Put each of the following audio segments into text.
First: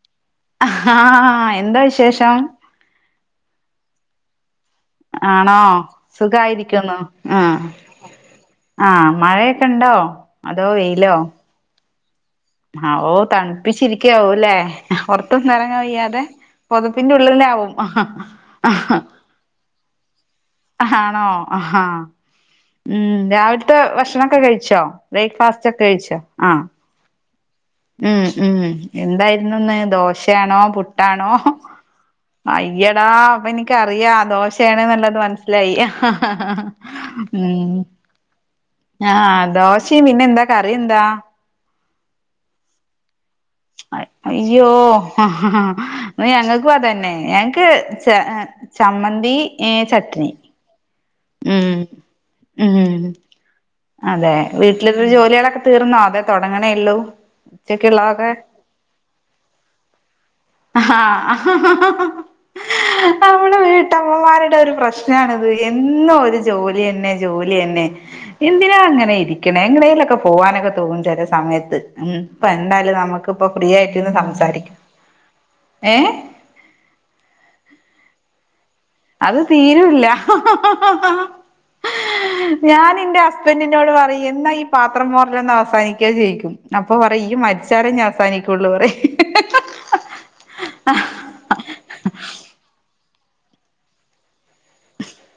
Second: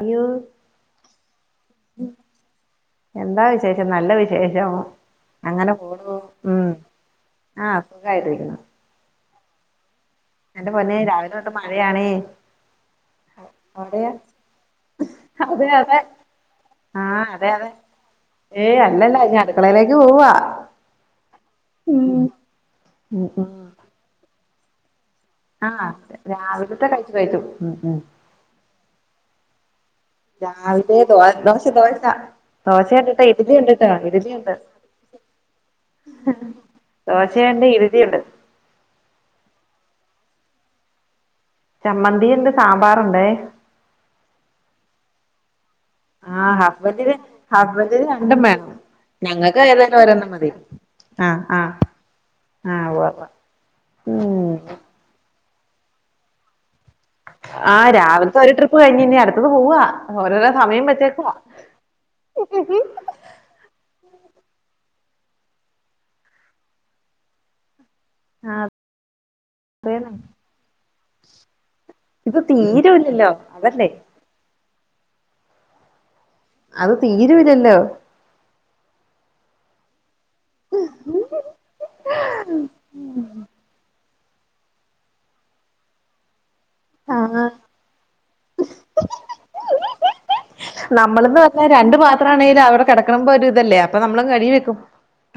അയ്യോ ആഹ ഹാ എന്താ വിശേഷം എന്താ വിശേഷം നല്ല വിശേഷം ആണോ അങ്ങനെ പോണു ഉം സുഖായിരിക്കുന്നു ആഹ് ആ ഹ് മഴയൊക്കെ ഉണ്ടോ എന്റെ പൊന്നേ രാവിലെ തൊട്ട് മഴയാണെ ആഹ് ഓ തണുപ്പിച്ചിരിക്കാവൂല്ലെ പുറത്തൊന്നും അതെ ഇറങ്ങാൻ അതെ വയ്യാതെ പൊതപ്പിന്റെ ആഹ് ഉള്ളിൽ അതെ അതെ ആവും ഹാ ഏയ് അല്ലല്ല ഇനി അടുക്കളയിലേക്ക് പോവാ അഹാ ആണോ ആഹാ ഉം രാവിലത്തെ ഭക്ഷണൊക്കെ കഴിച്ചോ ബ്രേക്ക്ഫാസ്റ്റ് ഒക്കെ ആഹ് കഴിച്ചോ ആ രാവിലത്തെ കഴിച്ചു കഴിച്ചു ഉം ഉം ഉം ഉം എന്തായിരുന്നു ഇന്ന് ദോശയാണോ രാവിലെ ദോ പുട്ടാണോ ദോശ ദോശ അയ്യടാ ദോശയുണ്ട്ട്ടോ അപ്പ ഇഡ്ഡലിയുണ്ട്ട്ടോ എനിക്കറിയാ ഇഡ്ഡലിയുണ്ട് ദോഷയാണെന്നുള്ളത് മനസ്സിലായി ഹ ഹ ഹ ദോശയുണ്ട് ഇഡലിയുണ്ട് ആഹ് ദോശയും പിന്നെന്താ കറി എന്താ ചമ്മന്തിയുമുണ്ട് സാമ്പാറുണ്ടേ അയ്യോ ഹ ഹ ഹാ ആഹ് ഞങ്ങൾക്കും അതന്നെ ഹസ്ബൻഡിന് ഞങ്ങക്ക് ഹസ്ബൻഡിന് ചെ രണ്ടും വേണം ചമ്മന്തി ഞങ്ങൾക്ക് ഏ ഏതായാലും ഒരെണ്ണം ചട്നി മതി ആഹ് ആഹ് ഉം ആഹ് ഉം ഉവ്വ ഉവ്വ അതെ ഉം വീട്ടില് ജോലികളൊക്കെ തീർന്നോ അതെ തുടങ്ങണേയുള്ളൂ ആഹ് രാവിലത്തെ ഒരു ട്രിപ്പ് കഴിഞ്ഞ് ഇനി അടുത്തത് പോവാ ഓരോരോ സമയം വച്ചേക്കുവാ ഹേ നമ്മുടെ വീട്ടമ്മമാരുടെ ഒരു പ്രശ്നമാണിത് എന്നും ഒരു ജോലി തന്നെ ജോലി തന്നെ ആഹ് എന്തിനാ അങ്ങനെ ഇരിക്കണേ അതേന്നെ എങ്ങനേലൊക്കെ പോവാനൊക്കെ തോന്നും ചില സമയത്ത് ഉം ഇത് ഇപ്പ എന്തായാലും തീരൂല്ലല്ലോ നമുക്കിപ്പൊ ഫ്രീ അതല്ലേ ആയിട്ട് ഇരുന്ന് സംസാരിക്കാം ഏ അത് തീരൂലല്ലോ അത് തീരുല്ല ഹ ഹ ഹാ ഞാൻ എന്റെ ഹസ്ബൻഡിനോട് പറയും എന്നാ ഈ പാത്രം മോറലൊന്ന് അവസാനിക്ക ജയിക്കും അപ്പൊ പറയും ഇയ്യ് മരിച്ചാലേ ഇഞ്ഞ് അവസാനിക്കുള്ളൂന്ന് പറയും ആഹ് നമ്മളെന്ന് രണ്ട് പത്രമാണെങ്കിലും അവിടെ കിടക്കണൊമ്പൊ ഒരു ഇതല്ലേ അപ്പൊ നമ്മളങ്ങ് കഴുകി വെക്കും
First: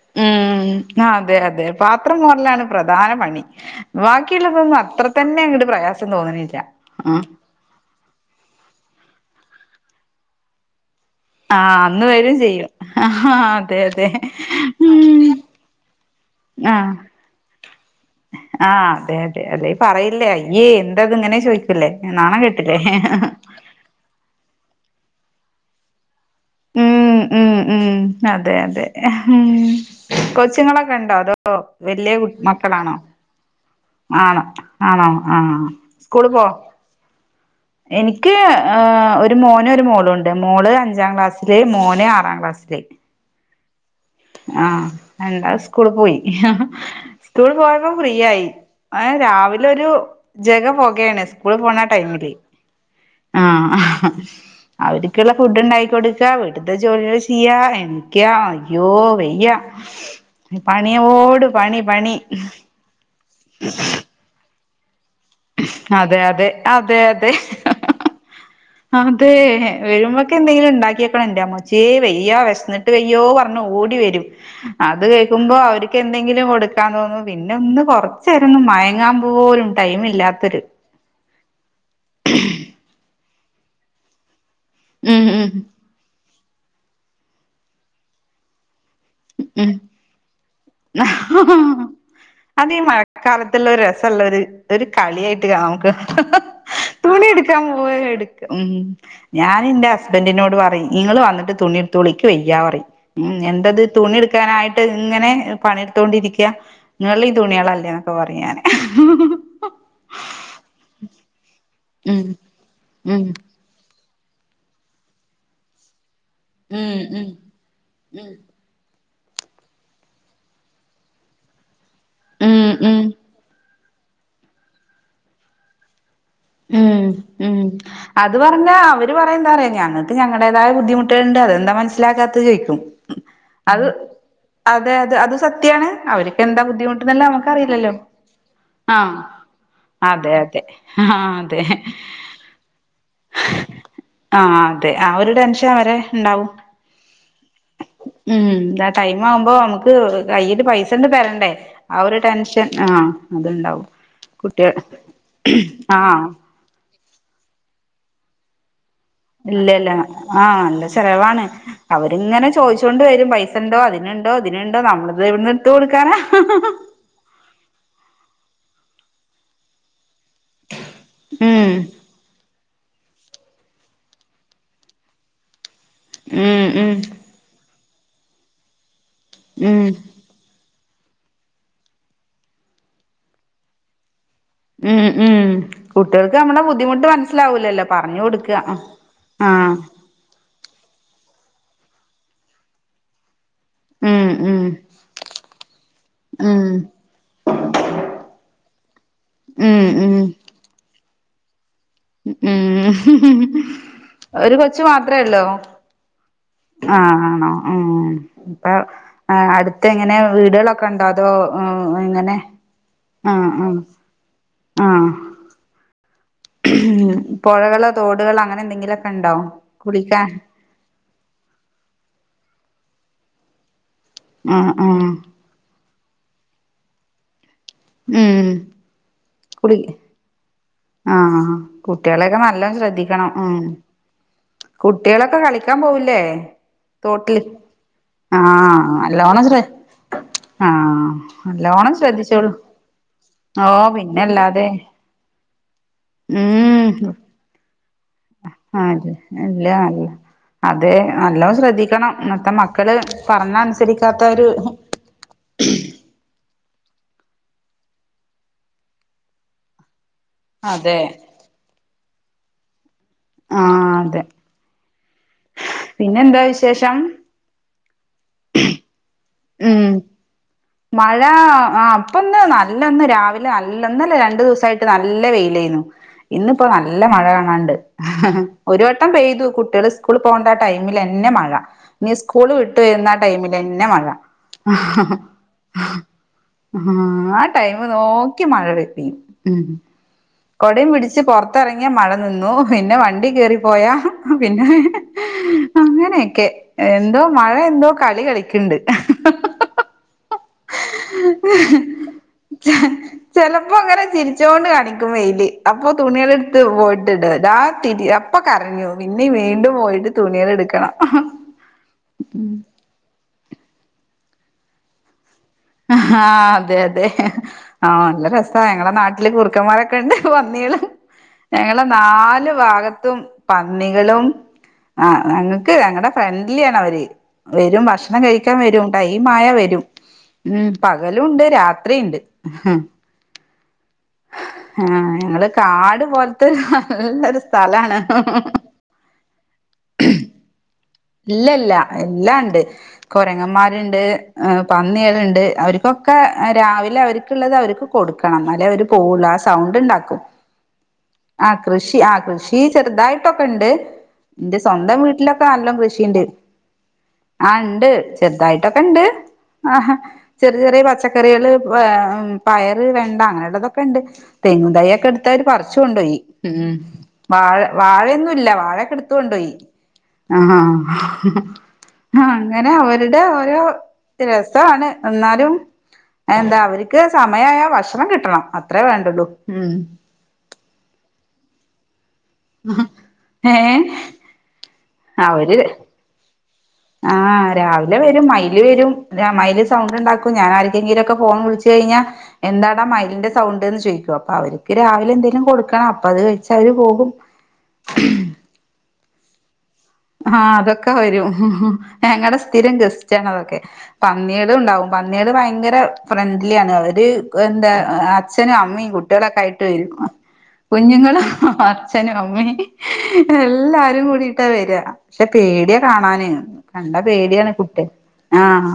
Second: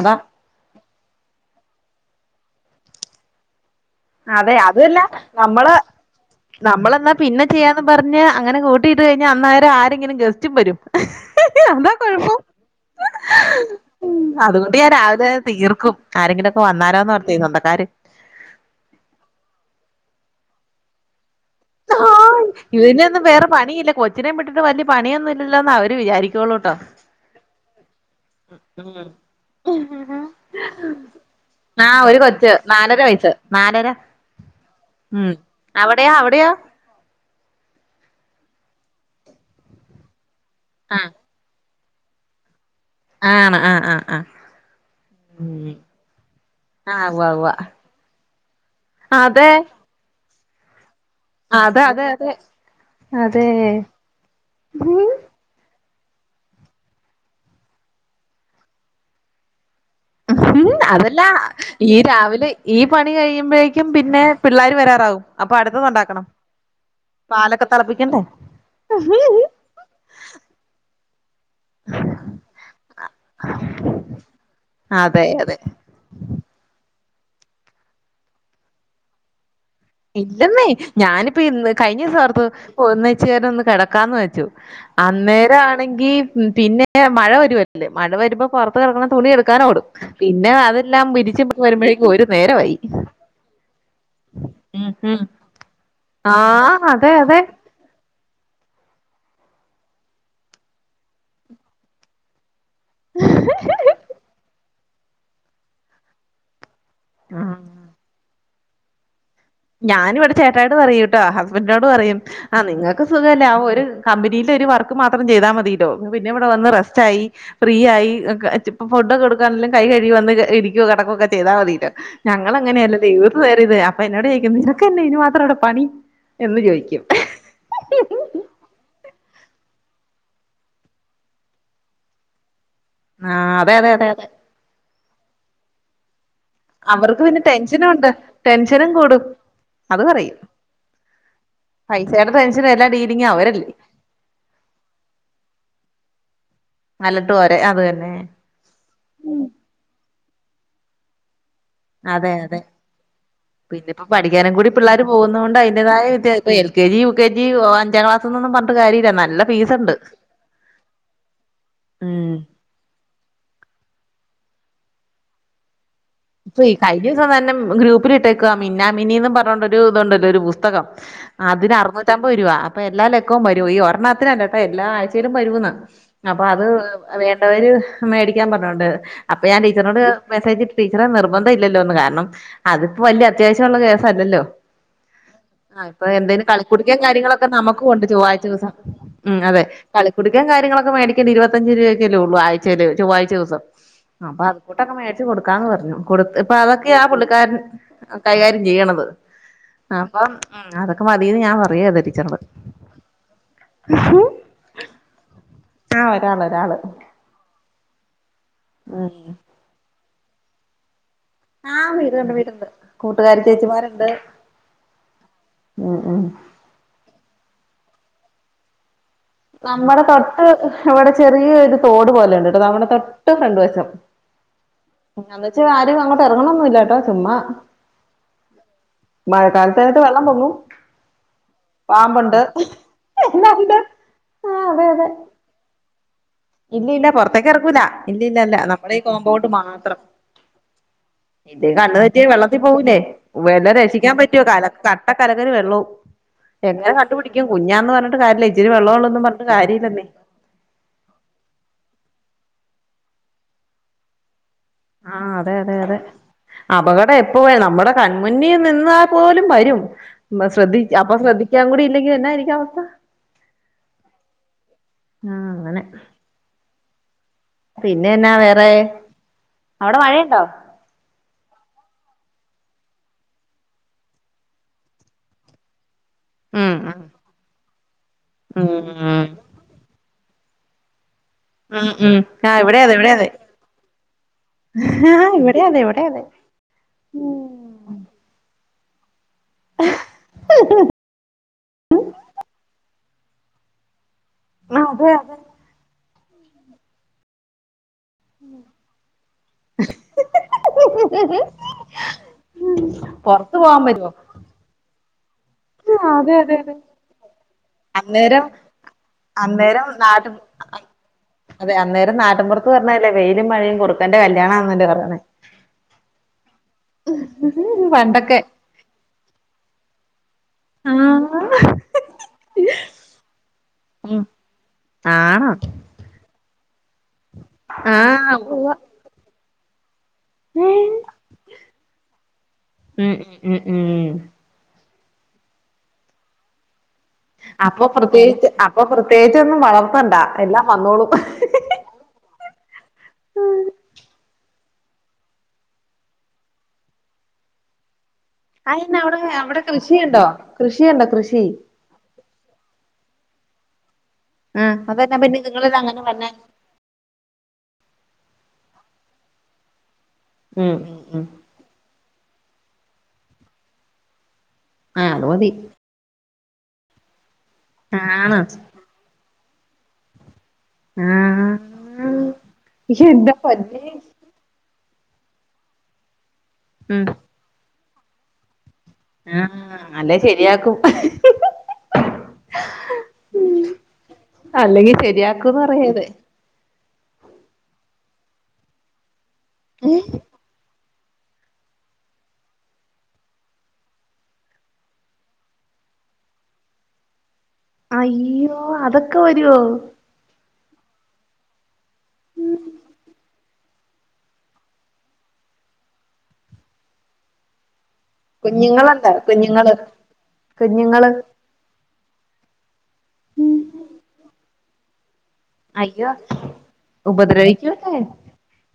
അതാ ഉം അതെ അതെ പാത്രം മോറലാണ് പ്രധാന പണി അതെ ബാക്കിയുള്ളതൊന്നും അതുവല്ല അത്ര തന്നെ അങ്ങട്ട് പ്രയാസം തോന്നുന്നില്ല ബുക്ക് ചെയ്യാന്ന് പറഞ്ഞ് അങ്ങനെ കൂട്ടിട്ട് കഴിഞ്ഞാ അന്നേരം ആരെങ്കിലും ഗസ്റ്റും വരും ആ അതാ അന്ന് വരും കൊഴപ്പം ചെയ്യും ആ അതെ അതെ അതുകൊണ്ട് ഞാൻ ഉം രാവിലെ തീർക്കും ആരെങ്കിലൊക്കെ വന്നാലോന്നോർത്തേ സ്വന്തക്കാര് ആഹ് അതെ അതെ അതെ പറയില്ലേ അയ്യേ എന്താ അത് ഇങ്ങനെന്ന് ചോയിക്കും ആഹ് ഇതിനെന്നും വേറെ പണിയില്ലെ കൊച്ചിനേ വിട്ടിട്ട് വലിയ പണിയൊന്നും ഇല്ലല്ലോന്നേ അവര് വിചാരിക്കുള്ളൂ ഉം ഉം ഉം അതെ അതെ ഉം കൊച്ചുങ്ങളൊക്കെ ഉണ്ടോ അതോ ആഹ് വല്യ ഒരു കു കൊച്ച് മക്കളാണോ നാലര വയസ്സ് നാലര ആഹ് ആണോ ഉം ആ അവിടെയോ സ്കൂള് പോവോ അവിടെയോ എനിക്ക് ഒരു മോനും ഒരു മോളുണ്ട് മോള് ആഹ് അഞ്ചാം ക്ലാസ് മോന് ആറാം ക്ലാസ്സില് ആണോ ആഹ് ആഹ് ആഹ് ആഹ് ഹംദാൻ സ്കൂൾ പോയി ആഹ് ഉവ്വ ഉവ്വ സ്കൂള് പോയപ്പോ ഫ്രീ ആയി ഏഹ് അതെ രാവിലൊരു ജഗ പൊകേണ് സ്കൂള് അതെ പോണ അതെ അതെ ടൈമില് ആ അതെ അവര്ക്കുള്ള ഫുഡ് ഉണ്ടാക്കി കൊടുക്കാ വീട്ടത്തെ ജോലികൾ ചെയ്യാ എണീക്ക അയ്യോ വയ്യ ഉം അതല്ല പണിയോട് പണി ഈ പണി രാവിലെ ഈ പണി കഴിയുമ്പഴേക്കും പിന്നെ പിള്ളേര് വരാറാവും അപ്പൊ അതെ അടുത്തതുണ്ടാക്കണം അതെ അതെ അതെ പാലൊക്കെ തിളപ്പിക്കണ്ടേ അതെ വരുമ്പക്ക് എന്തെങ്കിലും ഉണ്ടാക്കി വെക്കണം ഇന്റെ അമ്മ ച്ചേ വയ്യാ വിശന്നിട്ട് വയ്യോ പറഞ്ഞു ഓടി വരും അത് അതെ കേൾക്കുമ്പോ അതെ അവര് കെന്തെങ്കിലും കൊടുക്കാൻ തോന്നു പിന്നെ ഒന്ന് കൊറചേരന്നു മയങ്ങാപോലും ഇല്ലെന്നേ ഞാനിപ്പ ഇന്ന് കഴിഞ്ഞ ദിവസോർത്തു ഒന്നച്ചീരൊന്ന് കിടക്കാന്ന് വെച്ചു ഉം ഉം അന്നേരം ആണെങ്കി പിന്നെ മഴ വരോല്ലേ മഴ വരുമ്പോ പൊറത്ത് കിടക്കണ തുണി ഉം എടുക്കാനോടും പിന്നെ അതെല്ലാം വിരിച് വരുമ്പോഴേക്കും ഒരു നേരമായി ഇതെല്ലാം ഒര് രസല്ലരു ഒര് ഉം ഉം കളിയായിട്ട് കാ നമുക്ക് ആഹ് അതെ തുണി അതെ എടുക്കാൻ പോവേ എട് ഉം ഞാന്ന്റെ ഹസ്ബന്റിനോട് പറയും ഇങ്ങള് വന്നിട്ട് തുണിട്ത്തോളി ഇക്ക് വയ്യാറയും ഉം എന്തത് ആയിട്ട് ഇങ്ങനെ പണിയെടുത്തൊണ്ടിരിക്ക ഇങ്ങളെ ആ തുണ്യേളല്ലേ ഓ അറിയാന് ഞാനിവിടെ ചേട്ടായിനോട് പറയു ട്ടോ ഹസ്ബൻറിനോട് പറയും ഉം ആ നിങ്ങക്ക് ഉം സുഖല്ലേ ആ ഒരു കമ്പനിലെ ഒരു വർക്ക് മാത്രം ചെയ്താൽ മതില്ലോ പിന്നെ ഇവിടെ വന്ന് ഉം റെസ്റ്റ് ആയി ഉം ഫ്രീ ആയി ഉം ക്കെ ഫുഡൊക്കെ കൊടുക്കാനെല്ലാ കൈ കഴുകി വന്ന് ഇരിക്കോ കടക്കുകൊക്കെ ചെയ്താൽ മതില്ലോ ഉം ഞങ്ങളങ്ങനെയല്ല ഉം ദൈവം വെറുതേ അപ്പൊ എന്നോട് ചോയിക്കും നിനക്ക് എന്നാ ഇനിമാത്രം ഇവിടേ പണി എന്ന് ചോയിക്കും ഉം ഉം അത് പറഞ്ഞ അവര് പറയഎന്താറിയോ ഞങ്ങൾക്ക് ഞങ്ങളടേതായ ബുദ്ധിമുട്ടുകളുണ്ട് അതെന്താ മനസ്സിലാക്കാത് ചോയിക്കും ആഹ് അതെ അതെ അതെ അതെ അതെ അതെ അത് സത്യാണ് അവര് അവർക്ക് പിന്നെ ടെൻഷനുംണ്ട് ടെൻഷനും ആഹ് കൂടും അത് അതെ പറയും അതെ ആഹ് അതെ പൈസയുടെ ടെൻഷന് എല്ലാ ഡീലിങ്ങും അവരല്ലേ ആഹ് അതെ ആ ഒരുടെൻഷൻ അവരെണ്ടാവും അലട്ടും അവരെ അത് തന്നെ ഉം ഇതാ ടൈം ആവുമ്പോ നമുക്ക് ക്ക് കയ്യില് പൈസണ്ട് തരണ്ടേ ആ ഒരു അതെ അതെ ടെൻഷൻ ആഹ് അതുണ്ടാവും പിന്നെപ്പോ പഠിക്കാനും കൂടി കുട്ടികൾ പിള്ളേര് പോകുന്നോണ്ട് അയിന്റെതായ ആഹ് വിത്യ ഇപ്പ L K G U K G അഞ്ചാക്ലാസ്സ്‌ന്നൊന്നും പറഞ്ഞിട്ട് കാര്യല്ലാ നല്ല ഇല്ല ഇല്ല ഫീസുണ്ട് ആ നല്ല ചെലവാണ് ഉം അവരിങ്ങനെ ചോ ചോയിച്ചോണ്ട് വെരും പൈസണ്ടോ അതിന്ണ്ടോ ഇതിന്ണ്ടോ നമ്മളിത് എവ്ട്ന്ന് ഇട്ത്ത് കൊട്ക്കാനാ ഇപ്പെെ കയിഞൂസംതന്നെ ഗ്രൂപ്പില് വിട്ട്ക്കാ മിന്നാമിന്നീന്നും പർണോണ്ടാെരു ഇതു ഉണ്ടല്ലോ ഒരു ബുസ് തകം ഉം അതിന് അറനൂറ്റി പത്തൊമ്പത് രുവ അപ്പൊ എല്ലാ ലക്കവും വരും ഈ ഒറണ്ണത്തിന് അല്ലട്ടൊ എല്ലാ ആഴ്ചയിലും വരൂന്ന് അപ്പൊ ഉം അത് ഉം വേണ്ടവര് മേടിക്കാൻ പർഞ്ഞോണ്ട് അപ്പൊ ഞാൻ ഉം ടീച്ചർനോട് മെസ്സേജ് വിട്ട് ടീച്ചറെ നിർബന്ധം ഇല്ലല്ലോന്ന് കാരണം അതിപ്പാെ വല്യ അത്യാവശ്യമുള്ള കേസല്ലല്ലോ ഉം ഉം ആഹ് ഇപ്പൊ കുട്ടികൾക്ക് എന്തേലും നമ്മടെ കളിക്കുട്ക്കയും ബുദ്ധിമുട്ട് കാര്യങ്ങളൊക്കെ മനസ്സിലാവൂലല്ലോ നമക്കും ഉണ്ട് പറഞ്ഞു ചൊവ്വായ്ച കൊടുക്കുക ദിവസം ഉം അതെ ആഹ് കളികുട്ക്കയും കാര്യങ്ങളൊക്കെ മേടിക്കാൻ ഇരുവത്തഞ്ചു രൂവഎക്കെ എല്ലെ ഉള്ളൂ ആയ്ചേല് ചൊവ്വായ്ച്ച ഊസം ആഹ് ഉം അപ്പത് ഉം കൂട്ടൊക്കെ മേടിച്ച്കൊട് ക്ക്ന്ന് പറഞ്ഞു കൊട്ത്ത് ഉം ഇപ്പവക്ക് ആ പുള്ളിക്കാരൻ കൈകാര്യം ചെയ്യ്ണത് അപ്പാെ ഉം അതൊക്കെ മതീന്ന് ഞാം പറയും അവരെട്ത്ത് ഉം ഉം ഹ്ഹ്ഹ് ഒര്കൊച്ച് മാത്രേ ഒള്ളോ ആഹ് ഒരാള് ഒരാള് ആഹ് ആണോ ഉം ഇപ്പൊ ഉം അട്ത്ത് എങ്ങനെ വീട്കളൊ ക്കണ്ടോ അതോ ആഹ് വീടുണ്ട് എങ്ങനെ വീടുണ്ട് കൂട്ടുകാരി ആഹ് ആഹ് ആഹ് ഏഹ് ഏഹ് പൊഴകളോ തോട്കളോ അങ്ങനെ എന്തെങ്കിലൊക്കെ നമ്മടെ തൊട്ട് ഇവടെ ചെറിയൊരു തോട് പോലെ ഇണ്ട്ട്ടോ നമ്മടെ തൊട്ട് ഫ്രണ്ട് വശം ആഹ് ആഹ് അന്ന് വെച്ച് ആരും അങ്ങോട്ട് എറങ്ങ്ണൊന്നും ഇല്ലാട്ടോ ചുമ്മാ ഉം കുളി മഴക്കാലത്തായിട്ട് വെ ള്ളം പൊങ്ങും ആഹ് കുട്ട്യേളെയെക്കെ പാമ്പുണ്ട് നല്ലം ശ്രദ്ധിക്കണം അയന്നെ എല്ലാണ്ട് ആ കുട്ടികളൊക്കെ കളി ക്കാംപോവൂലേ ഇല്യ ഇല്ല പൊറത്തേക്ക് എറക്കൂല ഇല്യ ഇല്ലല്ല ആഹ് നമ്മളെ ഈ നല്ലോണം കോമ്പൗണ്ട് ശ്ര മാത്രം ആഹ് ഇതേ നല്ലോണം കണ്ണ് തെറ്റിയാ ശ്രദ്ധിച്ചോളൂ വെള്ളത്തി പോവൂലേ ഓ വെല്ലോം രക്ഷിക്കാംപറ്റുവോ പിന്നല്ലാതെ കാലക്കാ ആഹ് തലകറി വെള്ളും ഉം എങ്ങനെ കണ്ടുപിടിക്കും കുഞ്ഞാന്ന് പർണ് ട്ട് കാര്യല്ല ഇച്ചിരി വെള്ളം അതെ ഒള്ളാെന്ന് പർണ് ട്ട് ഇല്ല അല്ല കാര്യവില്ലെന്നെ അതെ നല്ലോം ശ്രദ്ധിക്കണം ഇന്നത്തെ മക്കള് പർണാ അൻസെരിക്കാത്ത ഒര് ആഹ് അതെ അതെ അതെ അപകടം എപ്പോവേ നമ്മടെ കൺമുന്നിൽ നിന്നാപോലും വരും ഇമ്പ ശ്രദ്ധിച്ച് അതെ അപ്പൊ ശ്രദ്ധിക്കാൻ കൂടി ഇല്ലെങ്കില് എന്നായിരിക്കും അവസ്ഥ ആഹ് ആഹ് അങ്ങനെ ഇന്നെന്താ വിശേഷം പിന്നെന്നാ വേറെ അവടെ മഴയ്ണ്ടോ മഴാ ആഹ് ഇപ്പൊന്ന് നല്ലൊന്ന് രാവിലെ നല്ലൊന്ന് ഇന്നെലെ രണ്ടു ദിവസായിട്ട് നല്ല വെെലേന്നു ഇന്ന് ഇപ്പോ ഉം നല്ല മഴ കാണാണ്ട് ഇഹ് ഹ് ഉം ഒരു വട്ടം ഉം പെെതു കു ട്ടിയേള് സ്കൂള് പോവണ്ടെ ആ ടൈമിലെന്നെ മഴ ഉം ഇന് ഉം സ്കൂള് ആ ഇവിടെ വിട്ട് അതെ ഇവിടെ വെരുന്ന അതെ ആടൈമിലെന്നെ മഴ ഇഹ് ആ ഹ് ഇവിടെ അതെ ഹ് ഇവിടെ അതെ ആഹ് ആ ടൈമ് നോക്കി മഴ പൈ പെയ്യും ഉം ഉം കൊടിം പിടിച്ച് പാെർത്തെറങ്ങിയാ മഴ നിന്നു പിന്നെ വണ്ടി കേറിപ്പോയാ ആഹ് പിന്നെ ആ അതെ അതെ അങ്ങനെയെക്കെ എന്തോ മഴ എന്തോ കളി കളിക്ക്ണ്ട് എഹ്ഹ ഹ ഹ ഹ് ഇഹ് ചെൽ പുറത്തു ചെലപ്പോ പോകാൻ ഇങ്ങനെ പറ്റുവോ ചിരി ച്ചോണ്ട് കാണിക്കും വെെല് അപ്പൊ ആ അതെ അതെ തുണിയേള്ട്ത്ത് അതെ പോയിറ്റ് ഇടാ ദാ തിരി എപ്പൊ അന്നേരം കരഞ്ഞു പിന്നിംവീണ്ടും അന്നേരം പോയിട്ട് നാട്ടിൻ തുണിയേള് ഇട്ക്കണം അഹ അതെ അന്നേരം നാട്ടിൻപുറത്ത് പറഞ്ഞാലെ വെയിലും മഴയും കുറുക്കന്റെ കല്യാണാന്നല്ലേ പറയണേ ഹാ അതെ അതെ ആഹ് നല്ല പണ്ടൊക്കെ രെസ ഞങ്ങള നാട്ടില് കുറുക്കന്മാര് കെണ്ട് പന്നീള് ആ ഞങ്ങളെ നാല് ഭാഗത്തും ഉം പന്നികളും ആ ആണോ ഞങ്ങക്ക് ഞങ്ങടെ ഫ്രണ്ട്ലി ആണ് അവര് വെരും ആ ഭക്ഷണം കഴിക്കാൻ ഉവ്വ വെരും ടൈംമായവെരും ഉം പകലുണ്ട് രാത്രിയുണ്ട് ഉം ഉം ഉം ഉം ആഹ് ഞങ്ങള് കാട് പോൽത്തെ നല്ലൊരു അപ്പൊ സ്ഥലാണ് പ്രത്യേകിച്ച് അപ്പൊ പ്രത്യേച്ചൊന്നും വളർത്തണ്ട എല്ലാം വന്നോളും ഇല്ല ഇല്ല എല്ലാണ്ട് കൊരങ്ങന്മാരുണ്ട് പന്നികളുണ്ട് അവർക്കൊക്കെ രാവിലെ അവർക്കുള്ളത് അവർ കൊടുക്കണം എന്നാലേ അവര് അയെന്നാ അവിടെ പോവുള്ളൂ ആ അവിടെ സൗണ്ടിണ്ടാക്കും കൃഷിയുണ്ടോ കൃഷിയുണ്ടോ കൃഷി അ കൃഷി ആ കൃഷി ചെറുതായിട്ടൊക്കെണ്ട് എന്റെ ആഹ് സ്വന്തം അതന്നാ പിന്നെ വീട്ടിലൊക്കെ നല്ല നിങ്ങളത് കൃഷി അങ്ങനെ പറഞ്ഞെ ആ ഇണ്ട് ചെറുതായിട്ടൊക്കെണ്ട് ആ ചെറിയ ഉം ചെറിയ ഉം ഉം പച്ചക്കറികള് പയറ് വെണ്ട അങ്ങനെതൊക്കെണ്ട് തെങ്ങും തൈ ഒക്കെ ആഹ് അത് എടുത്തവര് മതി പറിച്ച് കൊണ്ടോയി ഉം വാഴ ആണോ വാഴയൊന്നുല്ല വാഴൊക്കെടുത്ത് ത്തൊണ്ടോയി ആഹ് ആഹ് ആ അങ്ങനെ അവരുടെ എന്താ ഓരോ പൊന്നേ രസാണ് എന്നാലും എന്താ അവർക്ക് ഉം സമയമായ ഭക്ഷണം കിട്ടണം അത്രേ വേണ്ട ആഹ് അല്ലെ ശരിയാക്കും ഏ ഉം അല്ലെങ്കി ശരിയാക്കൂന്ന് പറയാതെ ആഹ് രാവിലെ വെരും മയില് വെരും മയില് സൗണ്ടിണ്ടാക്കും ഞാൻ ആർക്കെങ്കിലൊക്കെ ഫോൺ വിളിച്ചു കഴിഞ്ഞാൽ എന്താടാ മയിലിന്റെ സൗണ്ട് എന്ന് ചോദിക്കും അപ്പൊ അവർക്ക് രാവിലെ എന്തെേലും കൊടുക്കണം അപ്പത് കഴിച്ച് അവര് പോകും അയ്യോ അതൊക്കെ വെരുവോ ഹാ അതൊക്കെ വെരും ഞങ്ങടെ സ്ഥിരം ഗസ്റ്റാണതൊക്കെ പന്നികളുണ്ടാവും പന്നികള് ഭയങ്കര ഫ്രണ്ട്ലിയാണ് അവര് എന്താ അച്ഛനും അമ്മയും കുഞ്ഞുങ്ങളല്ലേ കുട്ടികളൊക്കായിട്ട് കുഞ്ഞുങ്ങള് വെരും കുഞ്ഞുങ്ങള് അച്ഛനും അമ്മേം എല്ലാരും കൂടിട്ടാ വെരാ പക്ഷെ പേടിയ അയ്യോ കാണാന് കണ്ട പേടിയാണ് കുട്ടിയക്ക് ഉപദ്രവിക്കൂല്ലേ ആഹ്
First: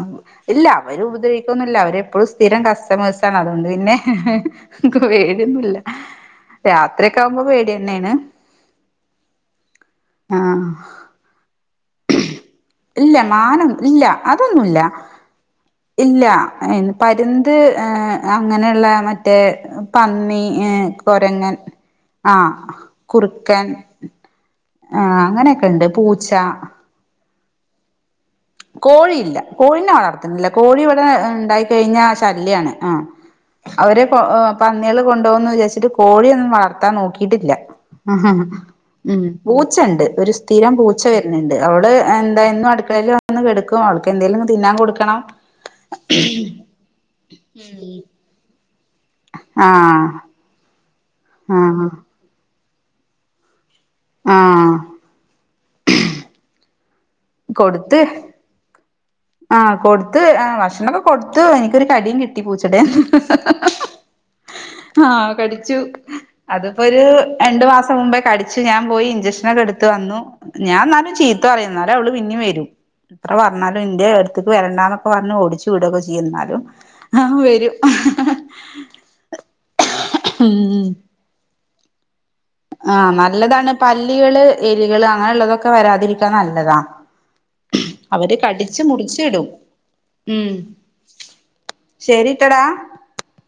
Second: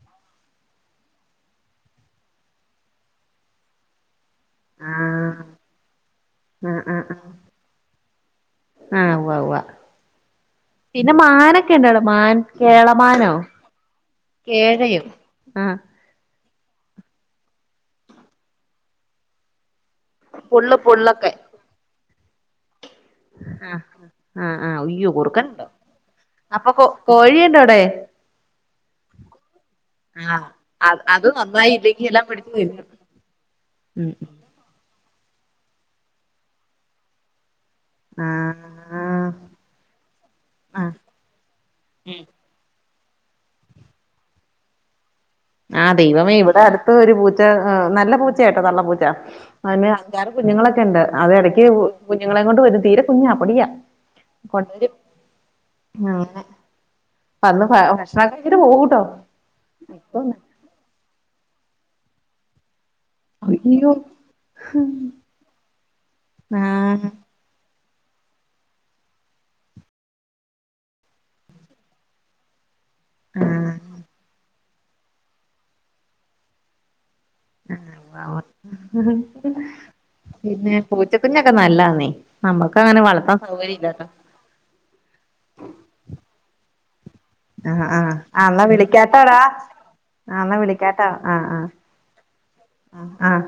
ഇല്ല അവര ഉപദ്രവിക്കൊന്നുല്ല അവരെപ്പോഴും സ്ഥിരം കസ്റ്റമേഴ്സാണ് അതുകൊണ്ട് പിന്നെ ക്ക് ആഹ് പേടിയൊന്നുല്ല ആഹ് ആഹ് ആഹ് രാത്രിയക്കാവുംമ്പോ പേടിയന്നെയാണ് ആഹ് ഉവ്വ ഉവ്വ പിന്നെ മാന ക്കെണ്ടട മാൻ ഇല്ല കേളമാനോ മാനം ഇല്ല അതൊന്നുല്ല കേഴയൊ ആ ഇല്ല പരുന്ത് അങ്ങനെയുള്ള മറ്റേ പന്നി ഏ പുള്ള് പുള്ളൊക്കെ കൊരങ്ങൻ ആഹ് കുറുക്കൻ ആഹ് ആഹ് ആഹ് ആ ഉയ്യോ അങ്ങനെയൊക്കെണ്ട് പൂച്ച കോഴി ഉണ്ടോടെ കോഴിയില്ല കോഴീനെ ആഹ് വളർത്തണില്ല കോഴി അത് ഇവിടെ അത് ഉണ്ടായി നന്നായി ഇല്ലെങ്കി കഴിഞ്ഞാ എല്ലാം പിടിച്ചു ശല്യാണ് തിന്നും ആ അവരെ ഉം പന്നികള് കൊണ്ടുപോന്ന് വിചാരിച്ചിട്ട് കോഴിയൊന്നും വളർത്താൻ നോക്കീട്ടില്ല ഹ ഹ ഹ് ആഹ് ഉം ആഹ് പൂച്ചെണ്ട് ഒരു സ്ഥിരം ആഹ് പൂച്ച വെരുന്നുണ്ട് അവള് എന്ത എന്നും അടുക്കളയില് വന്ന് കെടക്കും അവൾക്ക് എന്തേലും തിന്നാൻ കൊടുക്കണം ആഹ് ദൈവമേ ഇവിടെ അടുത്ത ഒരു പൂച്ച നല്ല പൂച്ചയാട്ടോ തള്ള പൂച്ച അതിന് ആഹ് അഞ്ചാറു കുഞ്ഞുങ്ങളൊക്കെണ്ട് അത് എടയ്ക്ക് ആഹ് കുഞ്ഞുങ്ങളെ കൊണ്ട് വെരും തീരെ കുഞ്ഞാ പൊടിയാ ആഹ് കൊണ്ടെരും ആ അങ്ങനെ അന്ന് ഭക്ഷണോക്കെ ഇങ്ങട്ട് പോവൂട്ടോ. ആ കൊടുത്ത് ആ ഭക്ഷണ ഒക്കെ കൊടുത്തു, എനിക്കൊരു കടിയും കിട്ടി പൂച്ചടെന്ന്. ഹ് ഹ് ഹ് ഹ് ഹ് അയ്യോ ആ കടിച്ചു അത് ഇപ്പൊരൂ ആഹ് രണ്ടു മാസം മുമ്പേ കടിച്ചു ഞാൻ പോയി ഇഞ്ചക്ഷനൊക്കെ എടുത്ത് വന്നു. ഞാൻ ഇന്നാലും ചീത്ത പറയും. ഇന്നാലു അവള് പിന്നേ വെരും. എത്ര പറഞ്ഞാലും ഇന്റെ അട്ത്ത്ക്ക് വെരണ്ടന്നൊക്കെ പറഞ്ഞ് ഓടിച്ചു വിട് ഒക്കെ ചെയ്യും ഇന്നാലു ആ വെരും ഹ ഹ ഹ ആഹ് പിന്നെ ഉം പൂച്ചക്കുഞ്ഞൊക്കെ നല്ലാന്നെ ആ നല്ലതാണ് പല്ലികള് എലികള് അങ്ങനെ ഇള്ളതൊക്കെ വരാതിരിക്കാൻ നല്ലതാ. ആഹ്, ആഹ്, അവര് ആഹ് ഇന്നാ കടിച്ച് വിളിക്കാട്ടാടാ. മുറിച്ചിടും ആ ഇന്നാ വിളിക്കാട്ട ആഹ്, ശരിട്ടടാ ആഹ്, ആഹ്